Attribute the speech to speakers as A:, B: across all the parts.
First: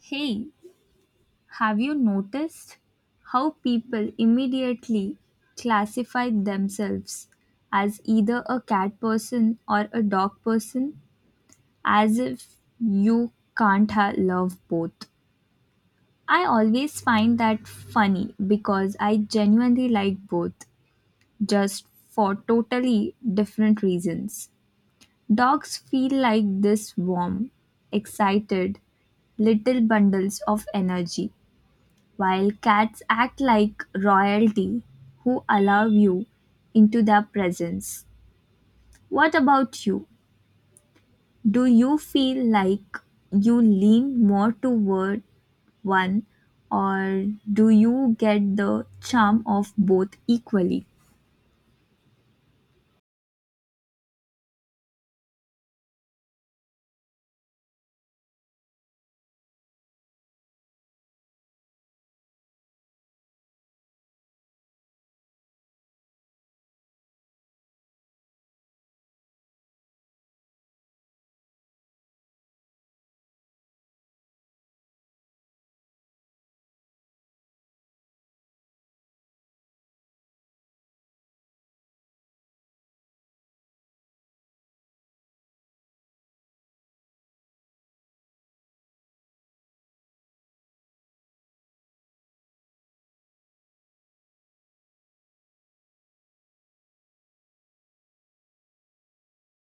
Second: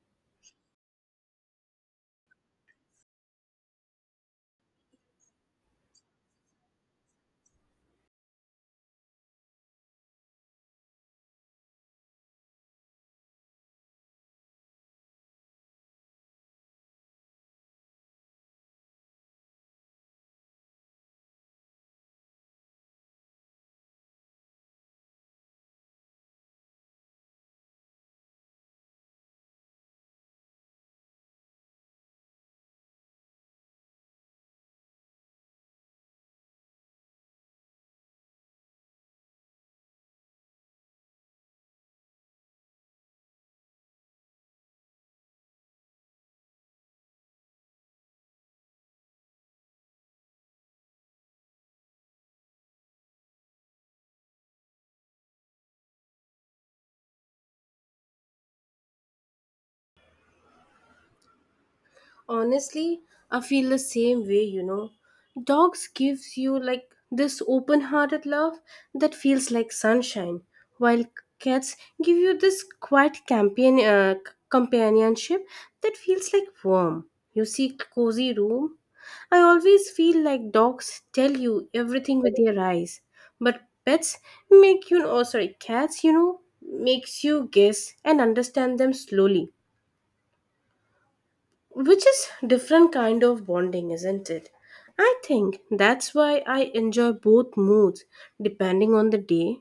A: Hey, have you noticed how people immediately classify themselves as either a cat person or a dog person as if you can't ha- love both? I always find that funny because I genuinely like both, just for totally different reasons. Dogs feel like this warm, excited, little bundles of energy while cats act like royalty who allow you into their presence. What about you? Do you feel like you lean more toward one or do you get the charm of both equally?
B: Honestly, I feel the same way, Dogs gives you like this open-hearted love that feels like sunshine, while cats give you this quiet companion companionship that feels like warm. You see cozy room. I always feel like dogs tell you everything with their eyes, but pets make you oh sorry, cats, makes you guess and understand them slowly, which is different kind of bonding, isn't it? I think that's why I enjoy both moods depending on the day.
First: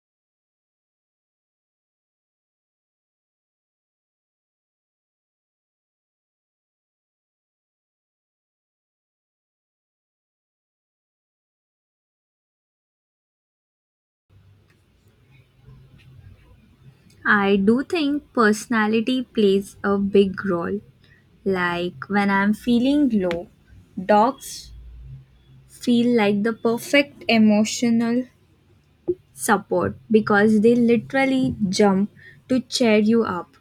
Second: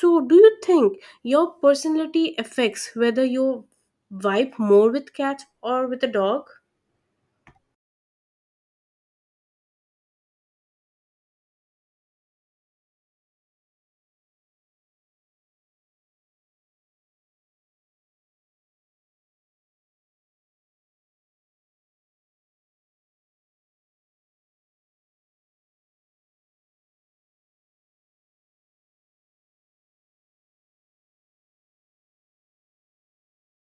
B: So, do you think your personality affects whether you vibe more with cats or with a dog?
A: I do think personality plays a big role. Like when I'm feeling low, dogs feel like the perfect emotional support because they literally jump to cheer you up.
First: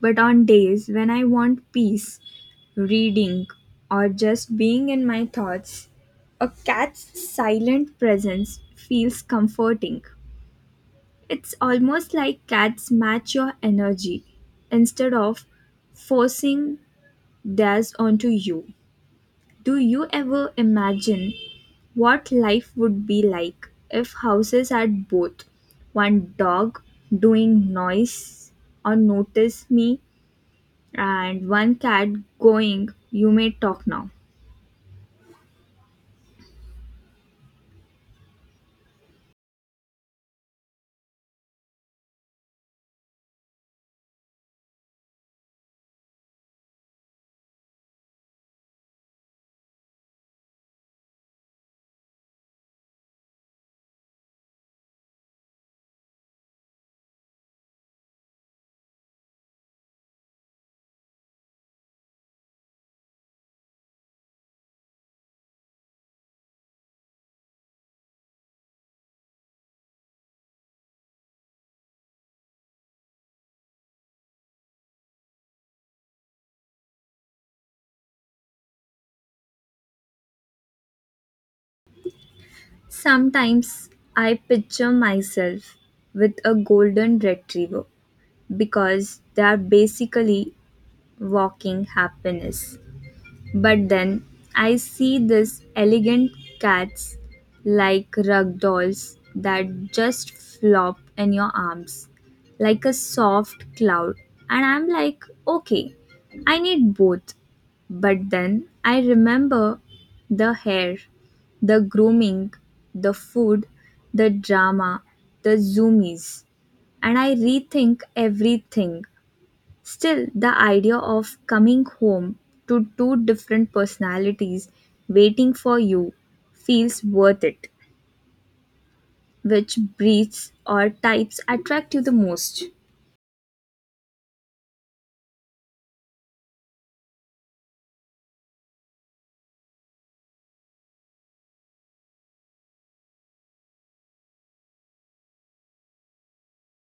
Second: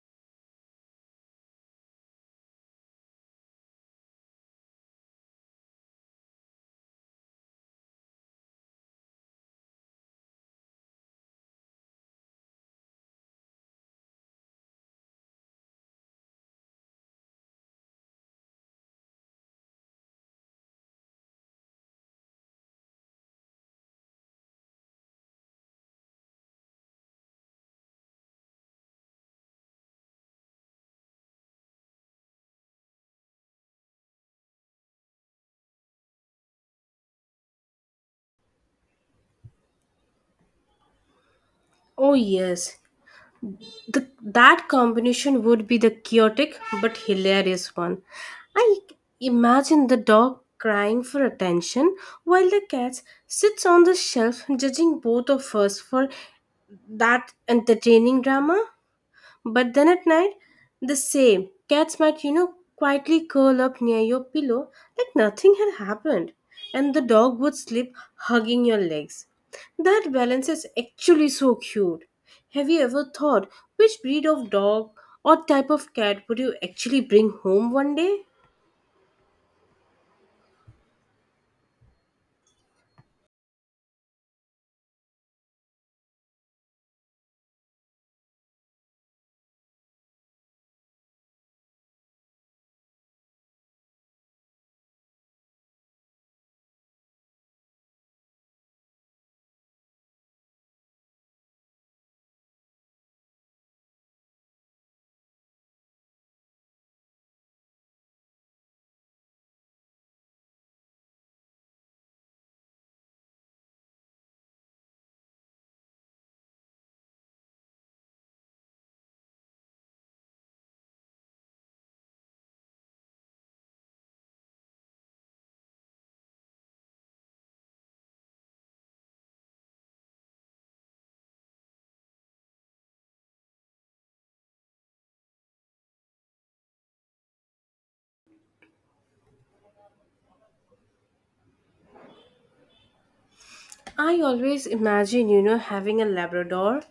A: But on days when I want peace, reading, or just being in my thoughts, a cat's silent presence feels comforting. It's almost like cats match your energy instead of forcing theirs onto you. Do you ever imagine what life would be like if houses had both one dog doing noise or notice me and one cat going, "You may talk now"?
B: Oh yes, that combination would be the chaotic but hilarious one. I imagine the dog crying for attention while the cat sits on the shelf judging both of us for that entertaining drama. But then at night, the same cats might, quietly curl up near your pillow like nothing had happened, and the dog would sleep hugging your legs. That balance is actually so cute. Have you ever thought which breed of dog or type of cat would you actually bring home one day?
A: Sometimes I picture myself with a golden retriever because they are basically walking happiness. But then I see these elegant cats like rug dolls that just flop in your arms like a soft cloud, and I'm like, okay, I need both. But then I remember the hair, the grooming, the food, the drama, the zoomies, and I rethink everything. Still, the idea of coming home to two different personalities waiting for you feels worth it. Which breeds or types attract you the most?
B: I always imagine, having a Labrador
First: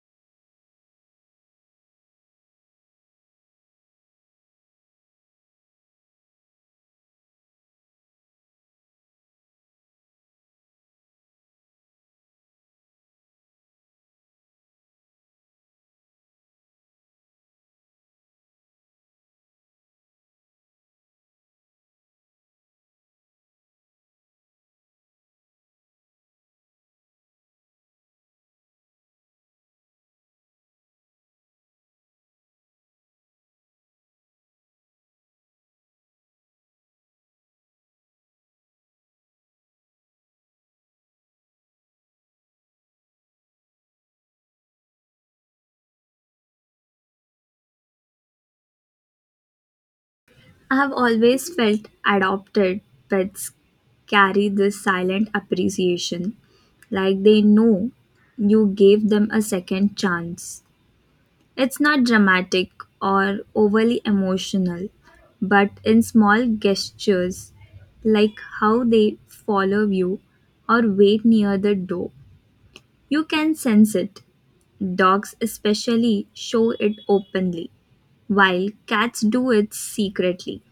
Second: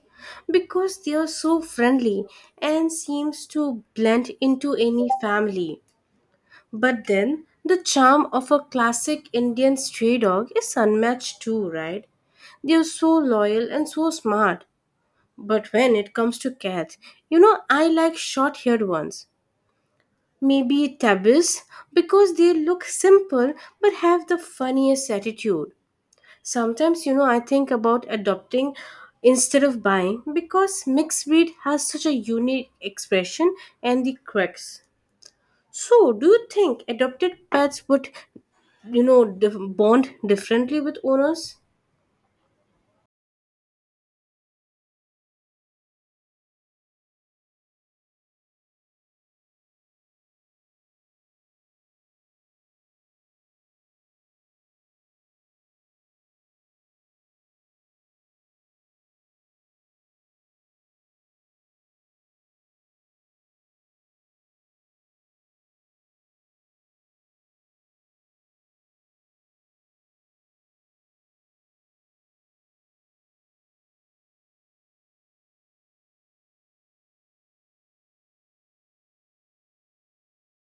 B: because they are so friendly and seems to blend into any family. But then the charm of a classic Indian stray dog is unmatched too, right? They are so loyal and so smart. But when it comes to cats, I like short haired ones. Maybe tabbies because they look simple but have the funniest attitude. Sometimes, I think about adopting instead of buying because mixed breed has such a unique expression and the quirks. So, do you think adopted pets would bond differently with owners?
A: I have always felt adopted pets carry this silent appreciation, like they know you gave them a second chance. It's not dramatic or overly emotional, but in small gestures, like how they follow you or wait near the door, you can sense it. Dogs, especially, show it openly, while cats do it secretly,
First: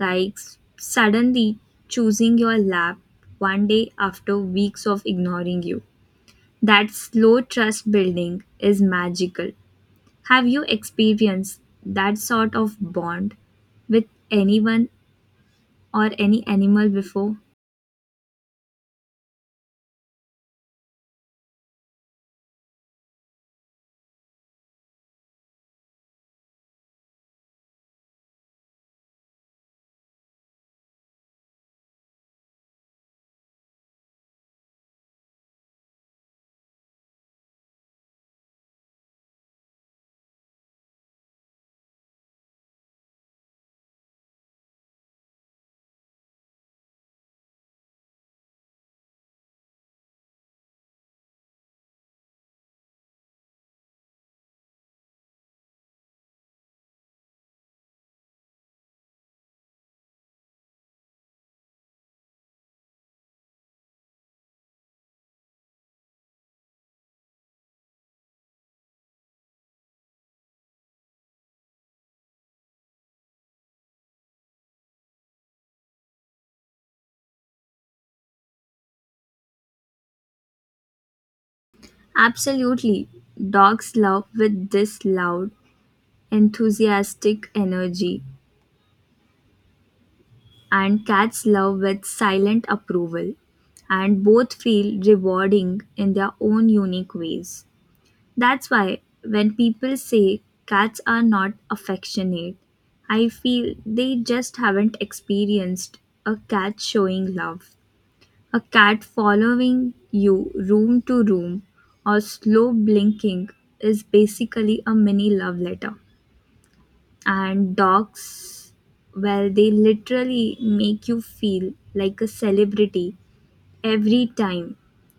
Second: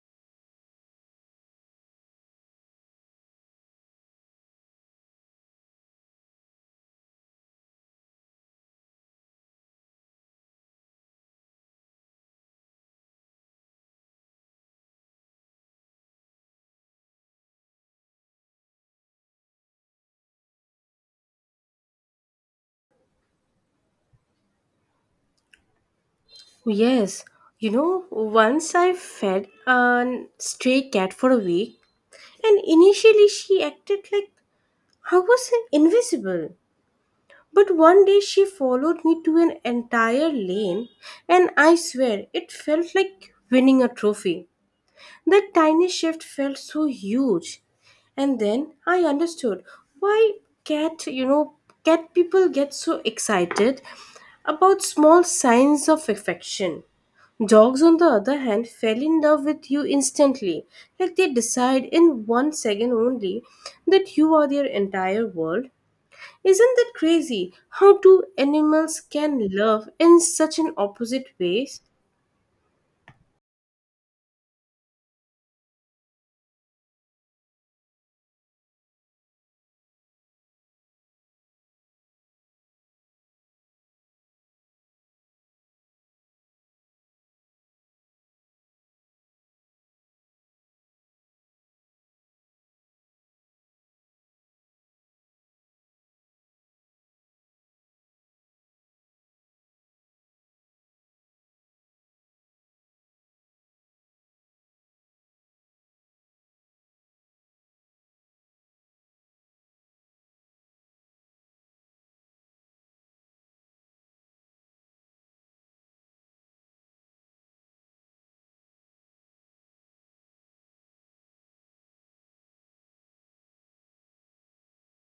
A: like suddenly choosing your lap one day after weeks of ignoring you. That slow trust building is magical. Have you experienced that sort of bond with anyone or any animal before?
B: Yes, once I fed a stray cat for a week, and initially she acted like I was invisible, but one day she followed me to an entire lane, and I swear it felt like winning a trophy. That tiny shift felt so huge, and then I understood why cat you know cat people get so excited about small signs of affection. Dogs, on the other hand, fell in love with you instantly. Like they decide in one second only that you are their entire world. Isn't that crazy? How two animals can love in such an opposite ways?
A: Absolutely. Dogs love with this loud, enthusiastic energy, and cats love with silent approval, and both feel rewarding in their own unique ways. That's why when people say cats are not affectionate, I feel they just haven't experienced a cat showing love. A cat following you room to room or slow blinking is basically a mini love letter. And dogs, well, they literally make you feel like a celebrity every time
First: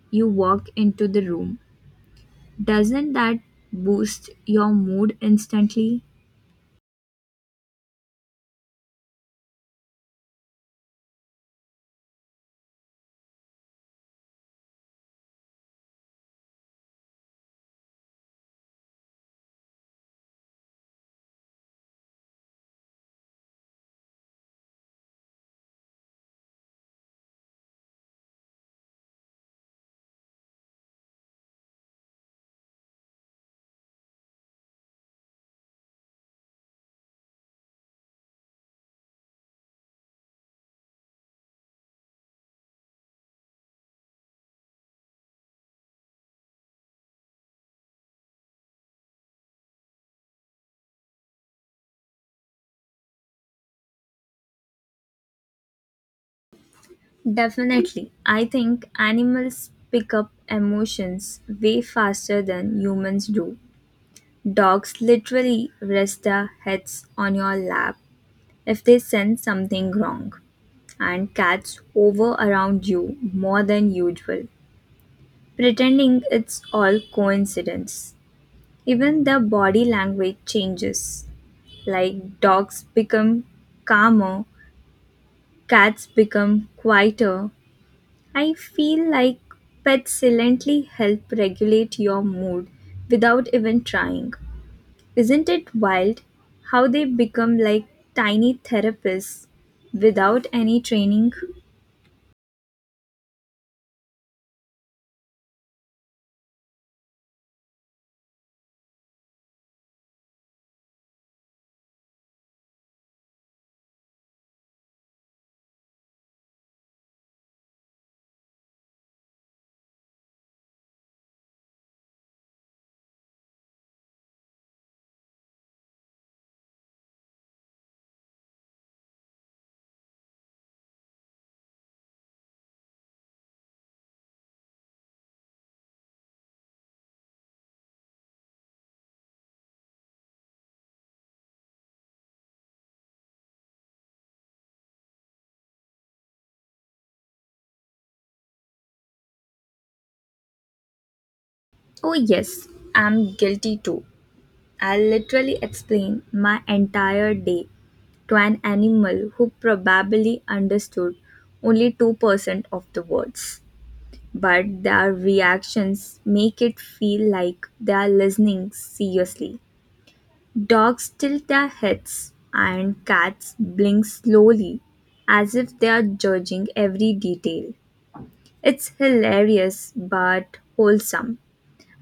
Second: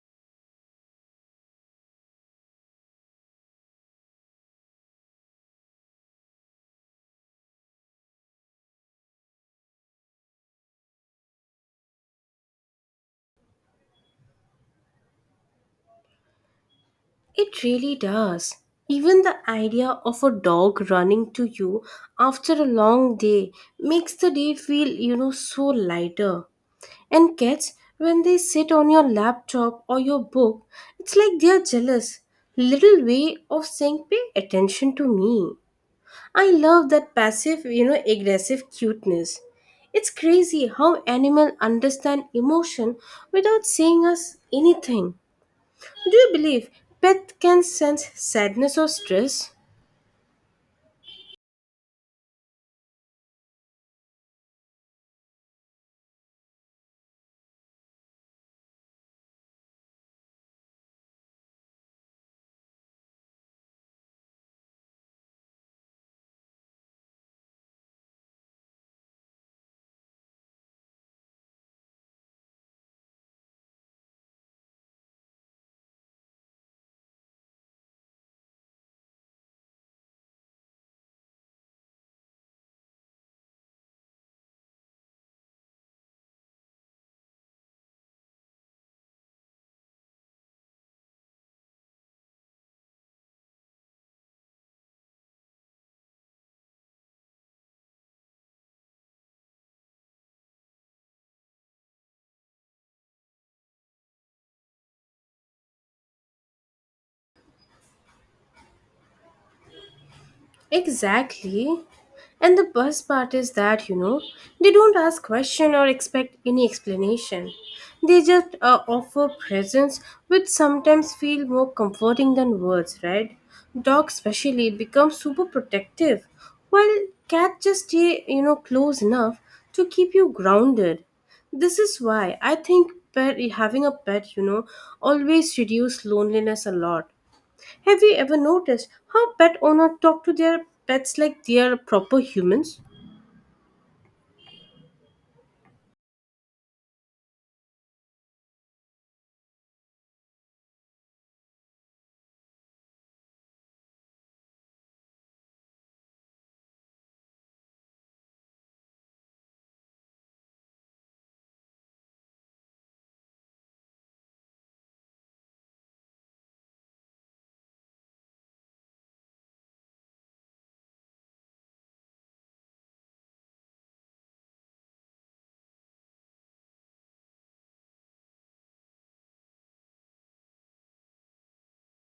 A: you walk into the room. Doesn't that boost your mood instantly?
B: It really does. Even the idea of a dog running to you after a long day makes the day feel, so lighter. And cats, when they sit on your laptop or your book, it's like they're jealous. Little way of saying, pay attention to me. I love that passive, aggressive cuteness. It's crazy how animals understand emotion without saying us anything. Do you believe pets can sense sadness or stress?
A: Definitely. I think animals pick up emotions way faster than humans do. Dogs literally rest their heads on your lap if they sense something wrong, and cats hover around you more than usual, pretending it's all coincidence. Even their body language changes. Like dogs become calmer, cats become quieter. I feel like pets silently help regulate your mood without even trying. Isn't it wild how they become like tiny therapists without any training?
B: Exactly. And the best part is that, they don't ask question or expect any explanation. They just offer presence which sometimes feel more comforting than words, right? Dogs especially become super protective while cats just stay, close enough to keep you grounded. This is why I think pet, having a pet, always reduce loneliness a lot. Have you ever noticed how pet owners talk to their pets like they are proper humans?
A: Oh, yes, I'm guilty too. I'll literally explain my entire day to an animal who probably understood only 2% of the words. But their reactions make it feel like they are listening seriously. Dogs tilt their heads, and cats blink slowly, as if they are judging every detail. It's hilarious but wholesome,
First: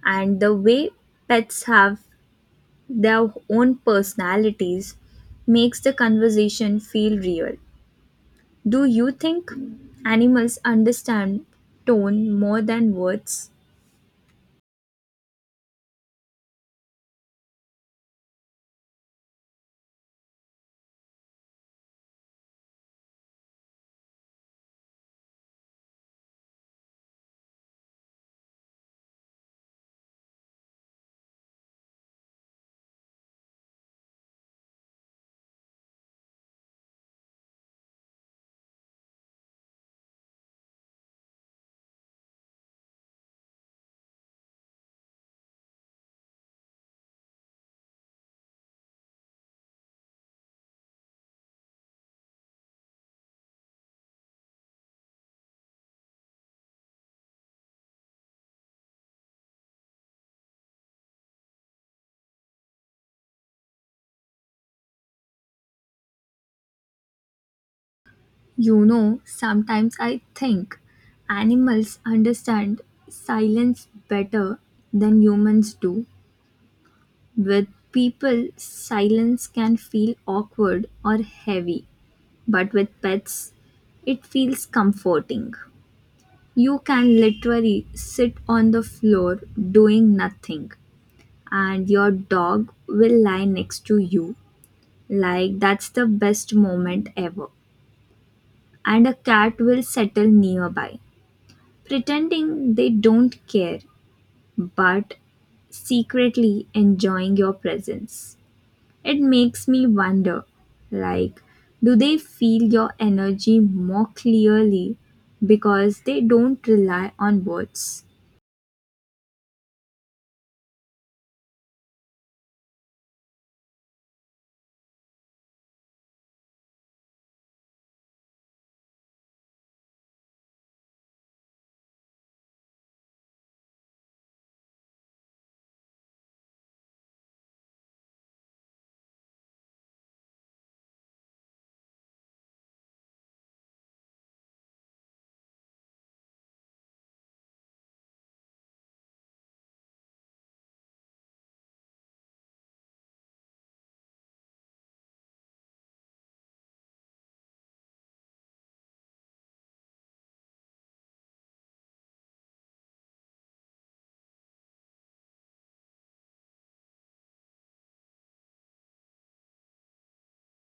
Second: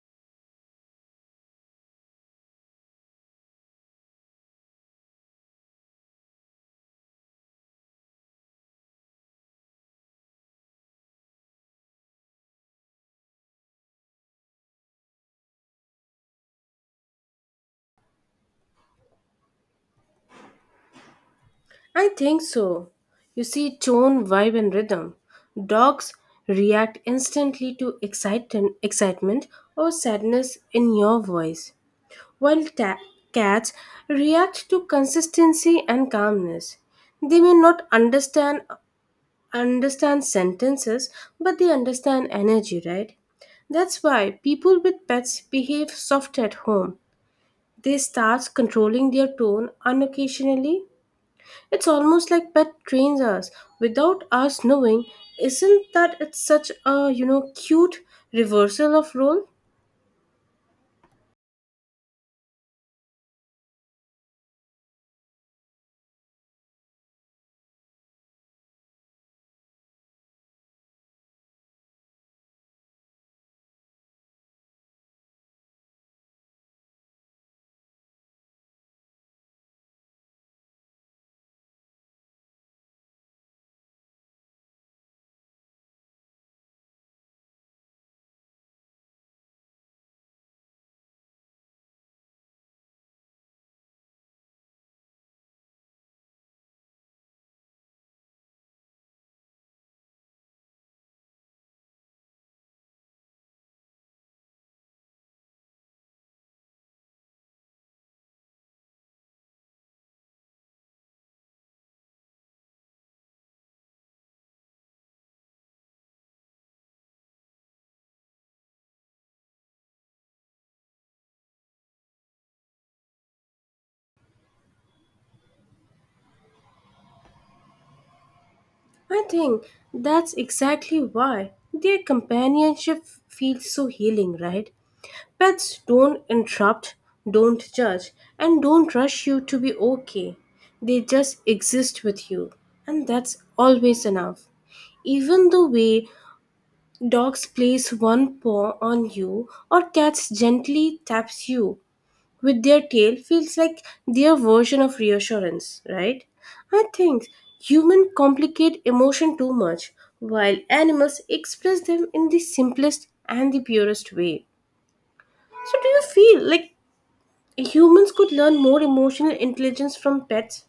A: and the way pets have their own personalities makes the conversation feel real. Do you think animals understand tone more than words?
B: I think so. You see tone, vibe, and rhythm. Dogs react instantly to excitement or sadness in your voice, while cats react to consistency and calmness. They may not understand sentences, but they understand energy, right? That's why people with pets behave soft at home. They start controlling their tone unocasionally. It's almost like pet trains us without us knowing. Isn't that it's such a cute reversal of role?
A: You know, sometimes I think animals understand silence better than humans do. With people, silence can feel awkward or heavy, but with pets, it feels comforting. You can literally sit on the floor doing nothing, and your dog will lie next to you. Like, that's the best moment ever. And a cat will settle nearby pretending they don't care but secretly enjoying your presence. It makes me wonder like, do they feel your energy more clearly because they don't rely on words?
B: I think that's exactly why their companionship feels so healing, right? Pets don't interrupt, don't judge, and don't rush you to be okay. They just exist with you, and that's always enough. Even the way dogs place one paw on you, or cats gently taps you with their tail feels like their version of reassurance, right? I think humans complicate emotion too much, while animals express them in the simplest and the purest way. So, do you feel like humans could learn more emotional intelligence from pets?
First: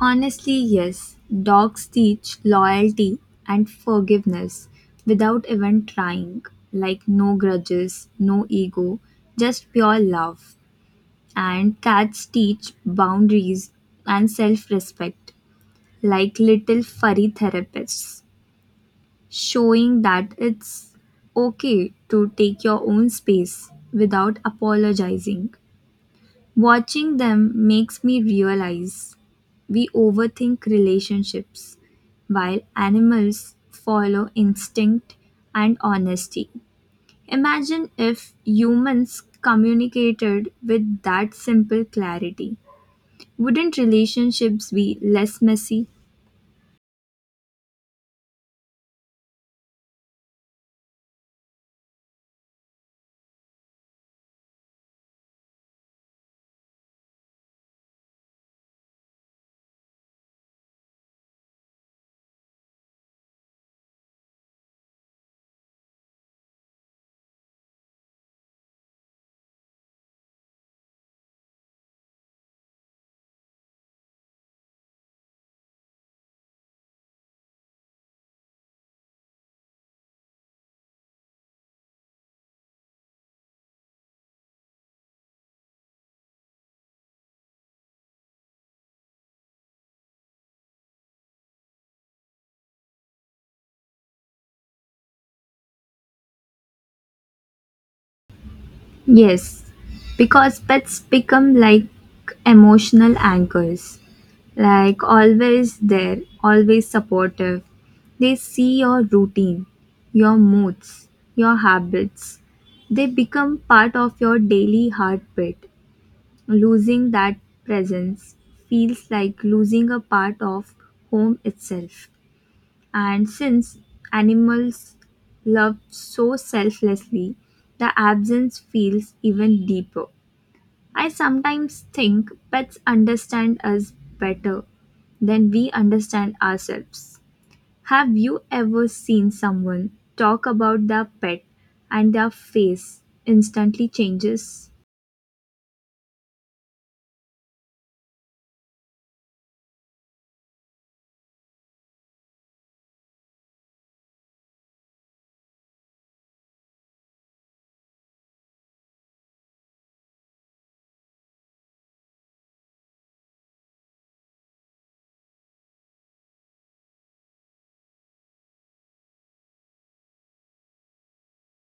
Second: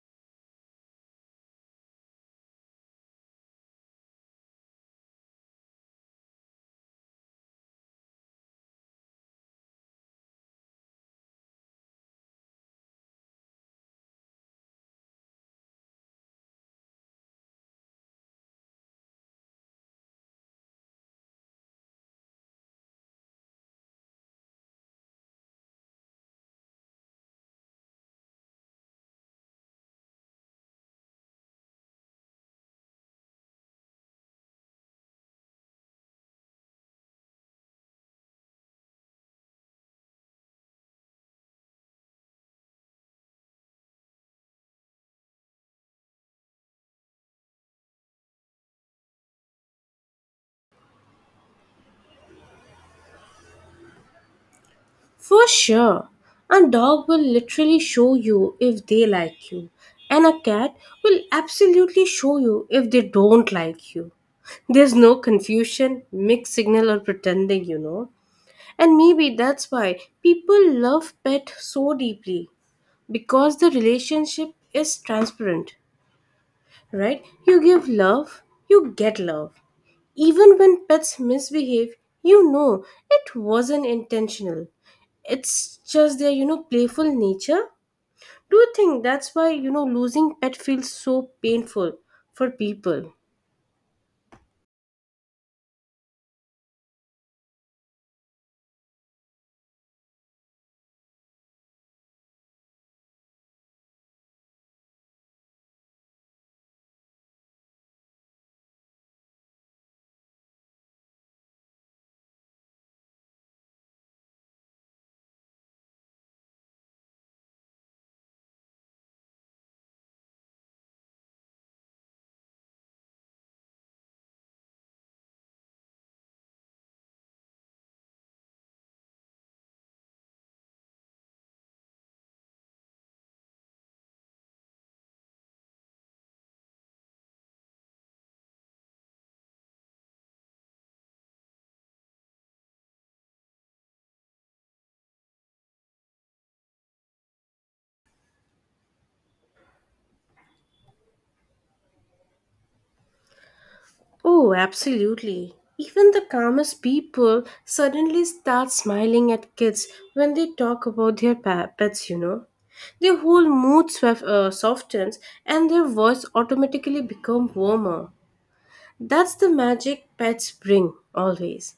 A: Honestly, yes, dogs teach loyalty and forgiveness without even trying, like no grudges, no ego, just pure love. And cats teach boundaries and self respect like little furry therapists, showing that it's okay to take your own space without apologizing. Watching them makes me realize we overthink relationships while animals follow instinct and honesty. Imagine if humans communicated with that simple clarity. Wouldn't relationships be less messy?
B: For sure. A dog will literally show you if they like you, and a cat will absolutely show you if they don't like you. There's no confusion, mixed signal, or pretending, And maybe that's why people love pet so deeply because the relationship is transparent, right? You give love, you get love. Even when pets misbehave, you know it wasn't intentional. It's just their, playful nature. Do you think that's why, losing pet feels so painful for people?
A: Yes, because pets become like emotional anchors, like always there, always supportive. They see your routine, your moods, your habits. They become part of your daily heartbeat. Losing that presence feels like losing a part of home itself. And since animals love so selflessly, the absence feels even deeper. I sometimes think pets understand us better than we understand ourselves. Have you ever seen someone talk about their pet and their face instantly changes?
B: Oh, absolutely. Even the calmest people suddenly start smiling at kids when they talk about their pets, Their whole mood softens, and their voice automatically become warmer. That's the magic pets bring, always.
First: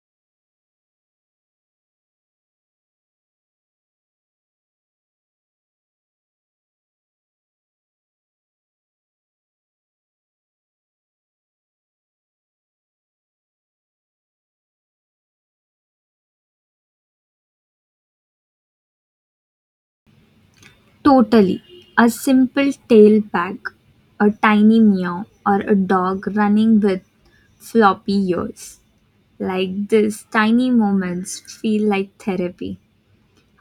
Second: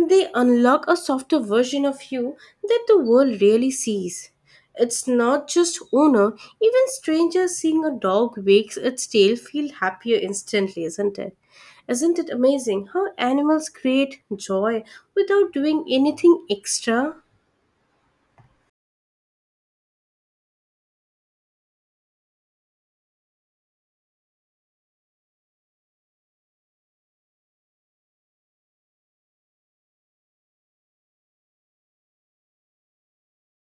B: They unlock a softer version of you that the world really sees. It's not just owner, even strangers seeing a dog wags its tail feel happier instantly, isn't it? Isn't it amazing how animals create joy without doing anything extra?
A: Totally. A simple tail wag, a tiny meow, or a dog running with floppy ears. Like these tiny moments feel like therapy.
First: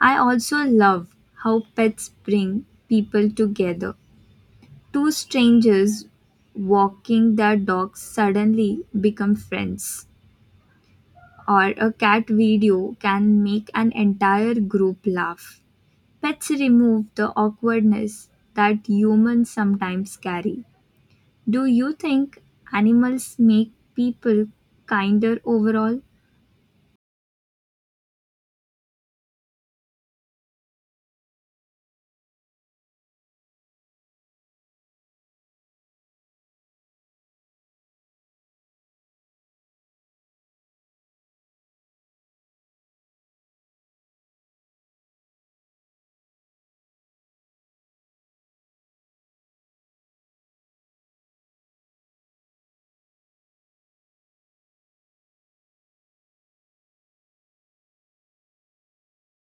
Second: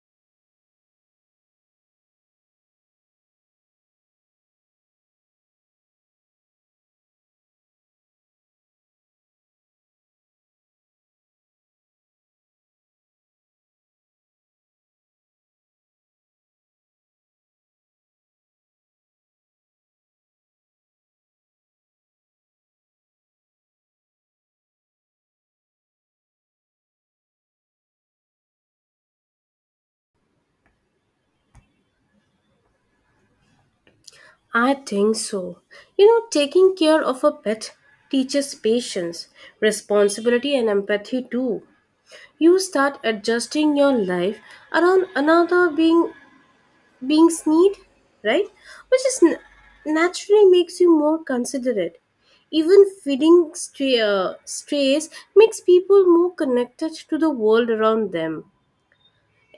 A: I also love how pets bring people together. Two strangers walking their dogs suddenly become friends, or a cat video can make an entire group laugh. Pets remove the awkwardness that humans sometimes carry. Do you think animals make people kinder overall?
B: I think so. You know, taking care of a pet teaches patience, responsibility, and empathy too. You start adjusting your life around another being's need, right? Which is naturally makes you more considerate. Even feeding strays makes people more connected to the world around them.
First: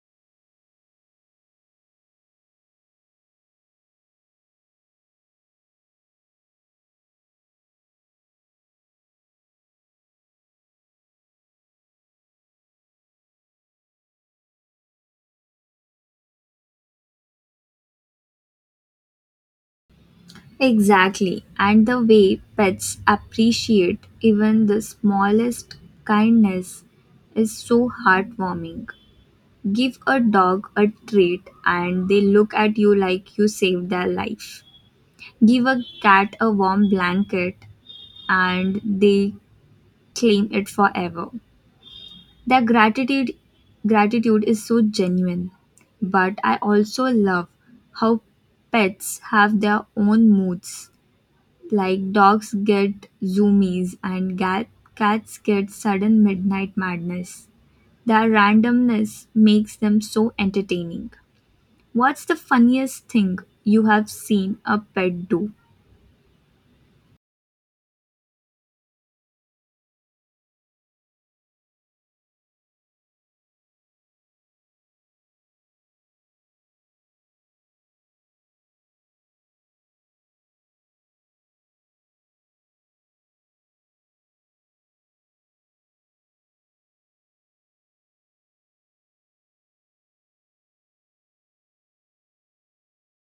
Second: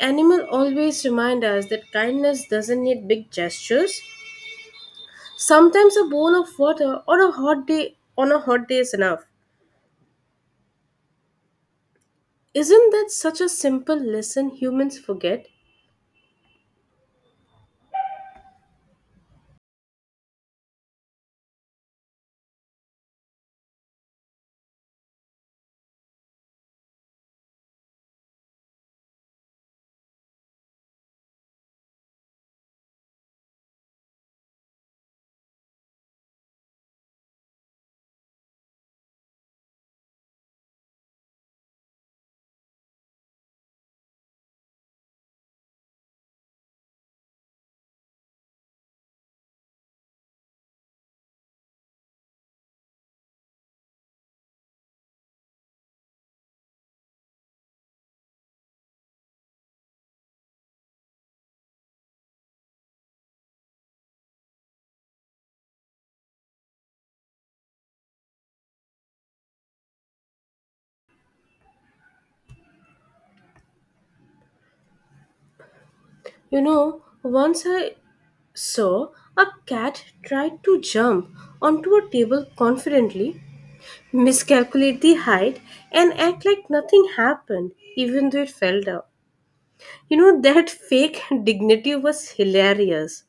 B: Animal always remind us that kindness doesn't need big gestures. Sometimes a bowl of water or a hot day on a hot day is enough. Isn't that such a simple lesson humans forget?
A: Exactly, and the way pets appreciate even the smallest kindness is so heartwarming. Give a dog a treat and they look at you like you saved their life. Give a cat a warm blanket and they claim it forever. Their gratitude is so genuine. But I also love how pets have their own moods. Like dogs get zoomies and cats get sudden midnight madness, their randomness makes them so entertaining. What's the funniest thing you have seen a pet do?
B: You know once I So, a cat tried to jump onto a table confidently, miscalculate the height, and act like nothing happened, even though it fell down. You know, that fake dignity was hilarious.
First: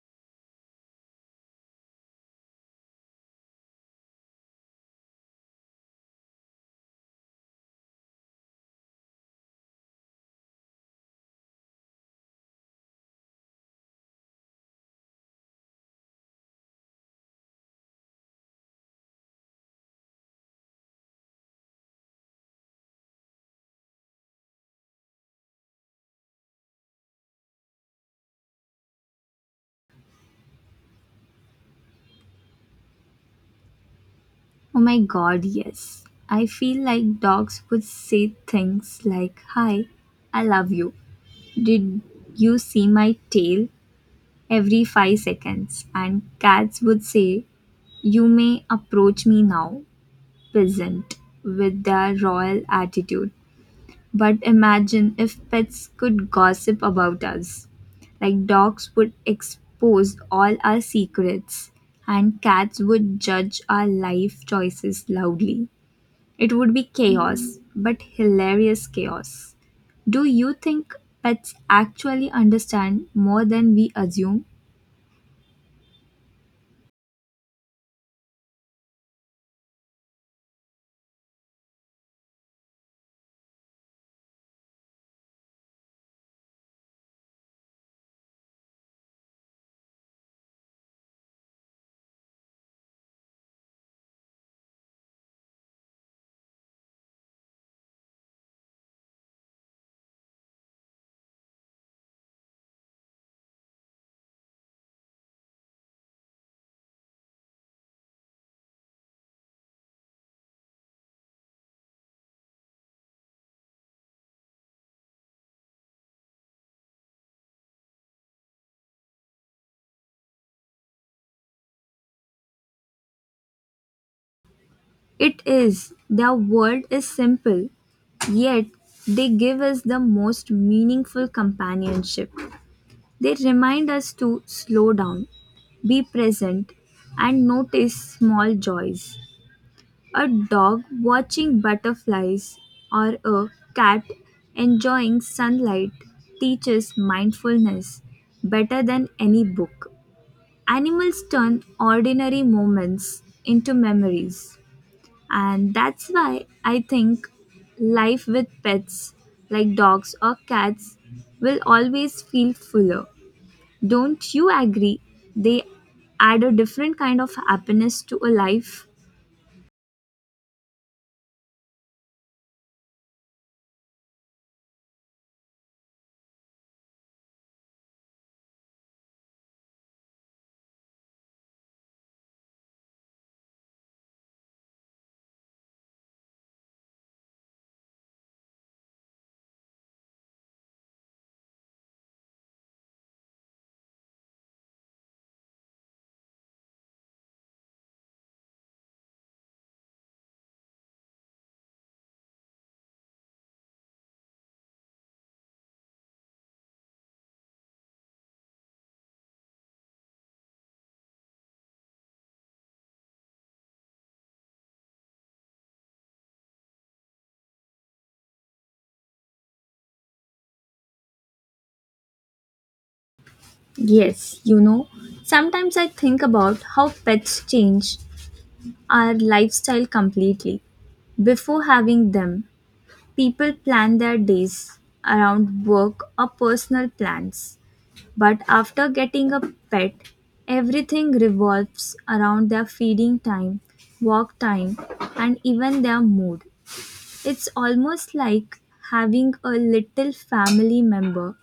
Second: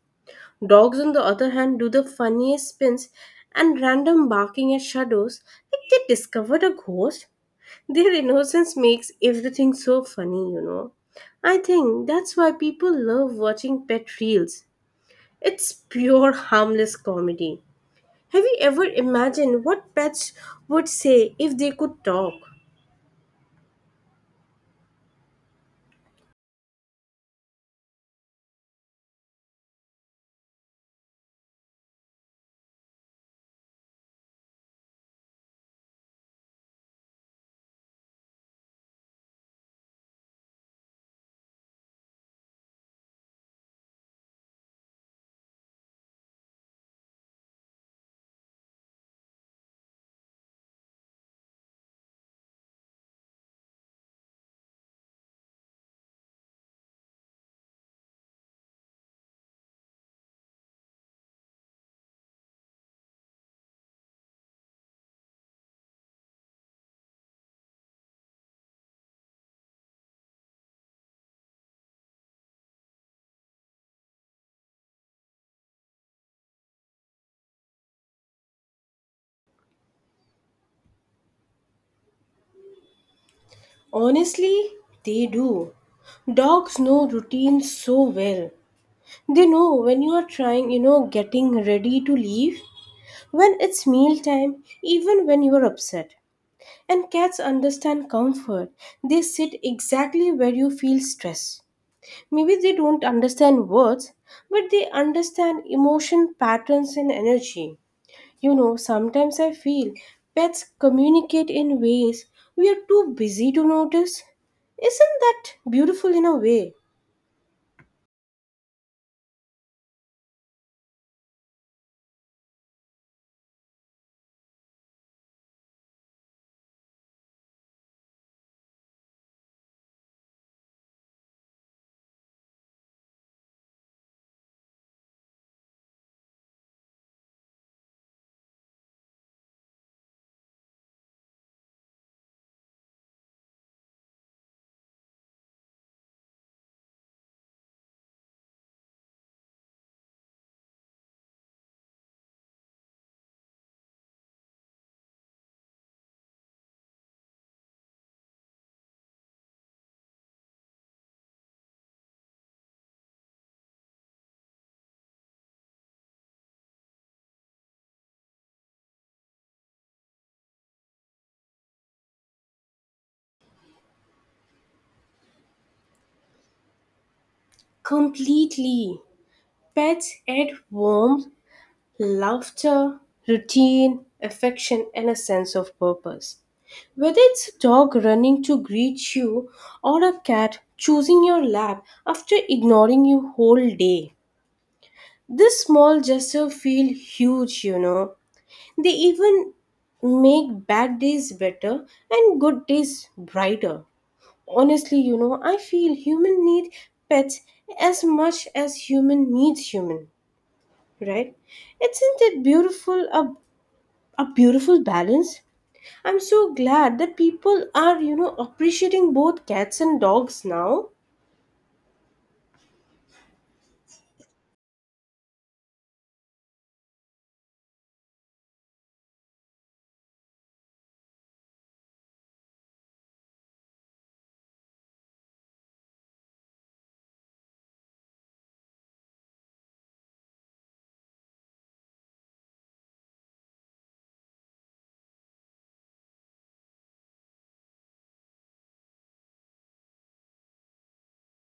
B: Dogs, on the other hand, do the funniest spins and random barking at shadows like they discovered a ghost. Their innocence makes everything so funny, I think that's why people love watching pet reels. It's pure harmless comedy. Have you ever imagined what pets would say if they could talk?
A: Oh my god, yes. I feel like dogs would say things like, "Hi, I love you. Did you see my tail?" every five seconds. And cats would say, "You may approach me now," pleasant with their royal attitude. But imagine if pets could gossip about us. Like dogs would expose all our secrets, and cats would judge our life choices loudly. It would be chaos, but hilarious chaos. Do you think pets actually understand more than we assume?
B: Honestly, they do. Dogs know routines so well. They know when you are trying, getting ready to leave, when it's meal time, even when you are upset. And cats understand comfort. They sit exactly where you feel stress. Maybe they don't understand words, but they understand emotion patterns and energy. Sometimes I feel pets communicate in ways we are too busy to notice. Isn't that beautiful in a way?
A: It is. Their world is simple, yet they give us the most meaningful companionship. They remind us to slow down, be present, and notice small joys. A dog watching butterflies or a cat enjoying sunlight teaches mindfulness better than any book. Animals turn ordinary moments into memories. And that's why I think life with pets like dogs or cats will always feel fuller. Don't you agree? They add a different kind of happiness to a life.
B: Completely. Pets add warmth, laughter, routine, affection, and a sense of purpose. Whether it's a dog running to greet you or a cat choosing your lap after ignoring you whole day. This small gesture feel huge, They even make bad days better and good days brighter. Honestly, I feel human need pets as much as human needs human, right? Isn't it beautiful a beautiful balance? I'm so glad that people are, appreciating both cats and dogs now.
A: Yes, you know, sometimes I think about how pets change our lifestyle completely. Before having them, people plan their days around work or personal plans. But after getting a pet, everything revolves around their feeding time, walk time, and even their mood. It's almost like having a little family member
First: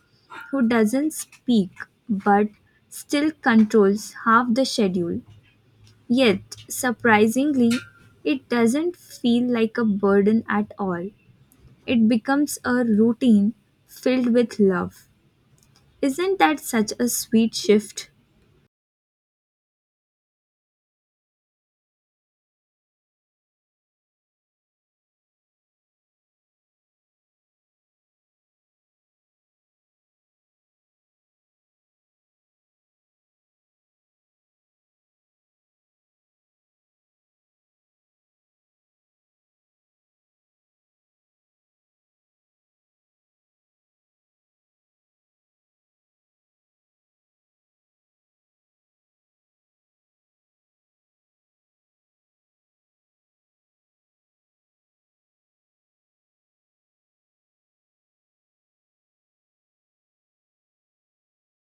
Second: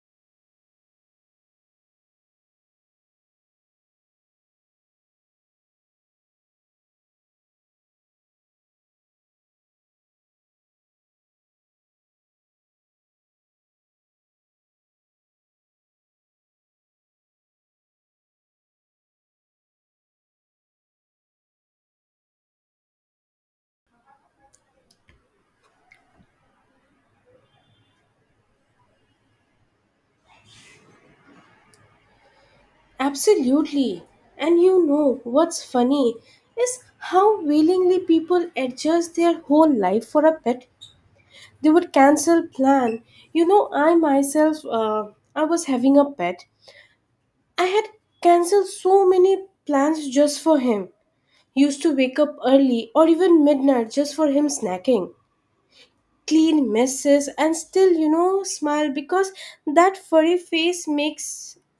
A: who doesn't speak but still controls half the schedule. Yet, surprisingly, it doesn't feel like a burden at all. It becomes a routine filled with love. Isn't that such a sweet shift?
B: Absolutely. And you know what's funny is how willingly people adjust their whole life for a pet. They would cancel plan. you know i myself uh, I was having a pet. I had canceled so many plans just for him. Used to wake up early or even midnight just for him snacking, clean messes, and still smile because that furry face makes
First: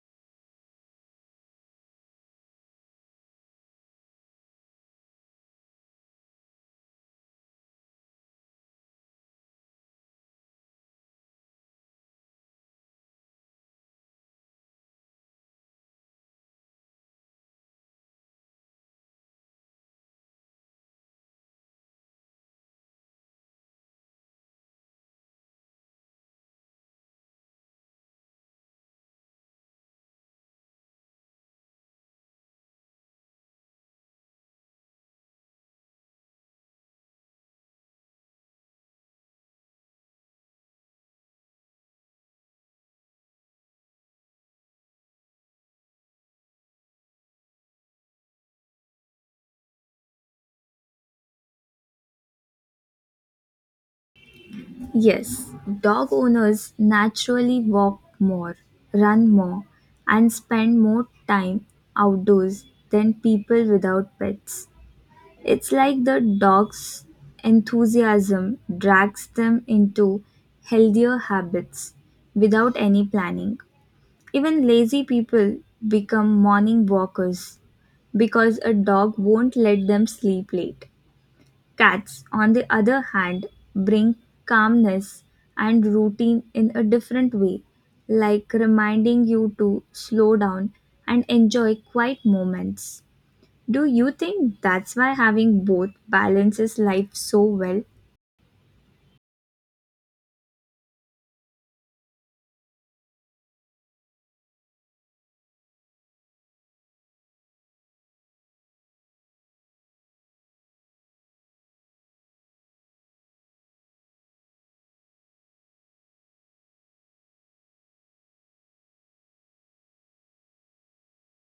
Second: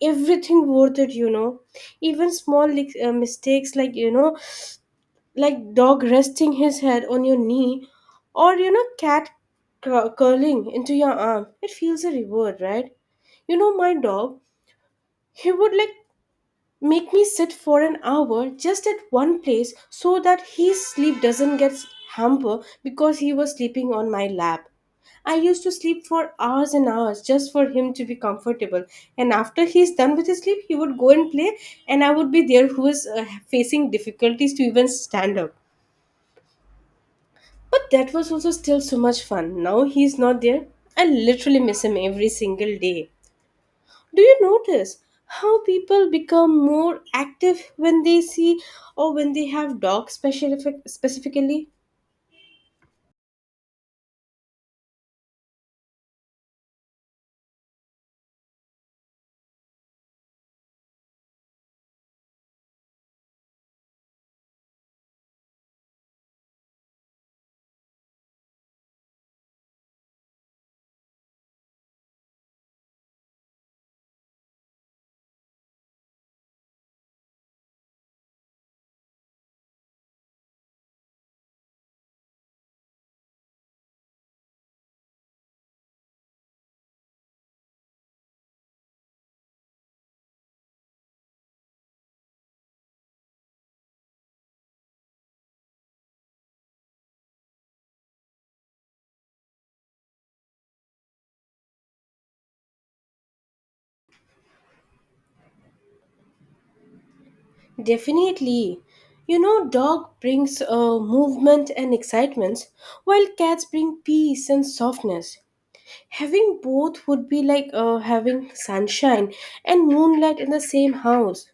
B: everything worth it, even small like, mistakes like like dog resting his head on your knee, or cat curling into your arm, it feels a reward, right? My dog, he would like make me sit for an hour just at one place so that his sleep doesn't get hampered because he was sleeping on my lap. I used to sleep for hours and hours just for him to be comfortable. And after he's done with his sleep, he would go and play, and I would be there who is facing difficulties to even stand up. But that was also still so much fun. Now he's not there. I literally miss him every single day. Do you notice how people become more active when they see or when they have dogs specifically?
A: Yes, dog owners naturally walk more, run more, and spend more time outdoors than people without pets. It's like the dog's enthusiasm drags them into healthier habits without any planning. Even lazy people become morning walkers because a dog won't let them sleep late. Cats, on the other hand, bring calmness and routine in a different way, like reminding you to slow down and enjoy quiet moments. Do you think that's why having both balances life so well?
B: Definitely. You know, dog brings movement and excitement, while cats bring peace and softness. Having both would be like having sunshine and moonlight in the same house,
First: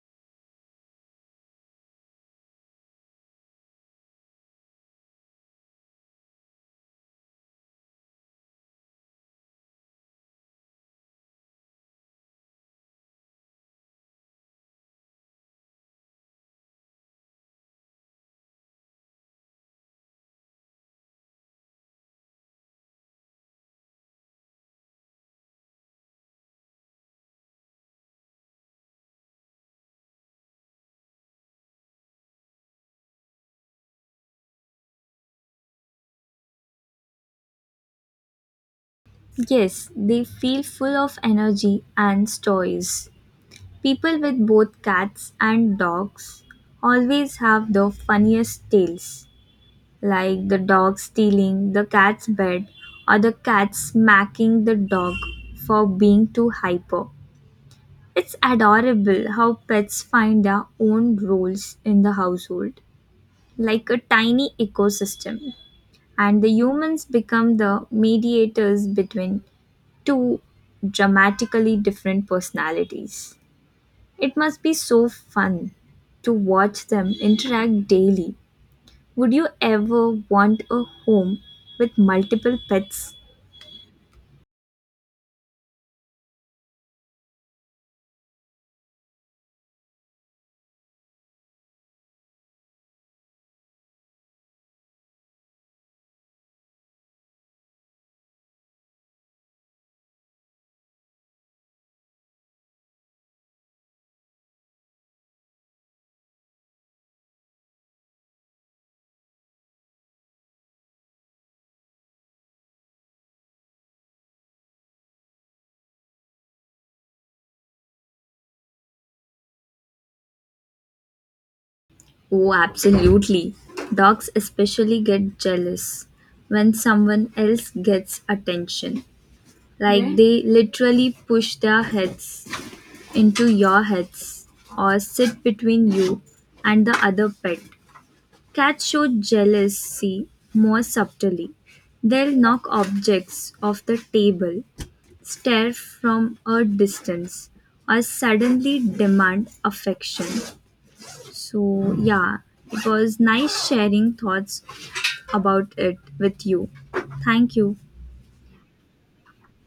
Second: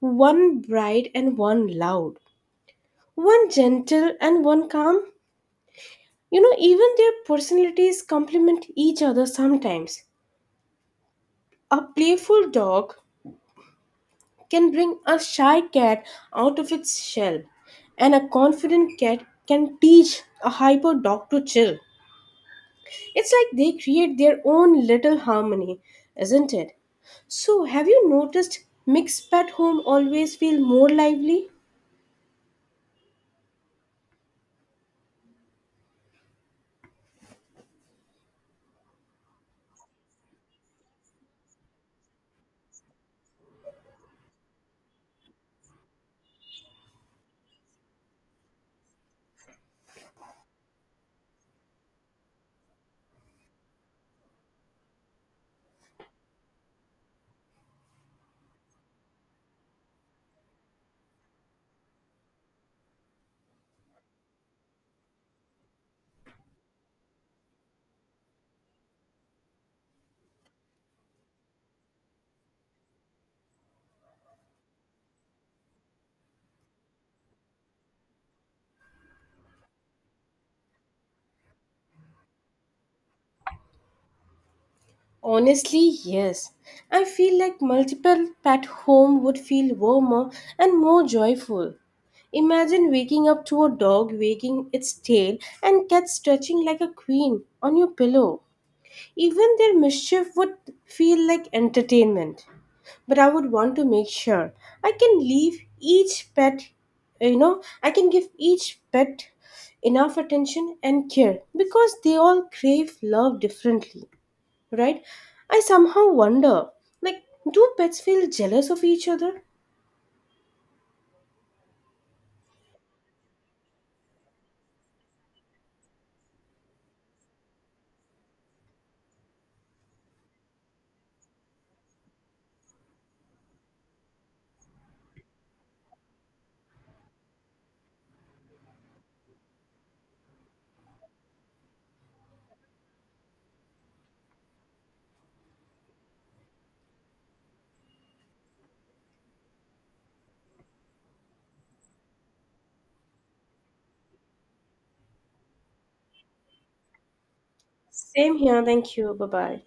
B: one bright and one loud. One gentle and one calm. You know, even their personalities complement each other sometimes. A playful dog can bring a shy cat out of its shell, and a confident cat can teach a hyper dog to chill. It's like they create their own little harmony, isn't it? So, have you noticed mixed pet home always feel more lively?
A: Yes, they feel full of energy and stories. People with both cats and dogs always have the funniest tales, like the dog stealing the cat's bed or the cat smacking the dog for being too hyper. It's adorable how pets find their own roles in the household, like a tiny ecosystem, and the humans become the mediators between two dramatically different personalities. It must be so fun to watch them interact daily. Would you ever want a home with multiple pets?
B: Honestly, yes. I feel like multiple pet home would feel warmer and more joyful. Imagine waking up to a dog wagging its tail and cat stretching like a queen on your pillow. Even their mischief would feel like entertainment. But I would want to make sure I can leave each pet, I can give each pet enough attention and care because they all crave love differently, right? I somehow wonder, like, do pets feel jealous of each other?
A: Oh, absolutely. Dogs especially get jealous when someone else gets attention. Like, yeah, they literally push their heads into your heads or sit between you and the other pet. Cats show jealousy more subtly. They'll knock objects off the table, stare from a distance, or suddenly demand affection. So, yeah, it was nice sharing thoughts about it with you. Thank you.
B: Same here. Thank you. Bye bye.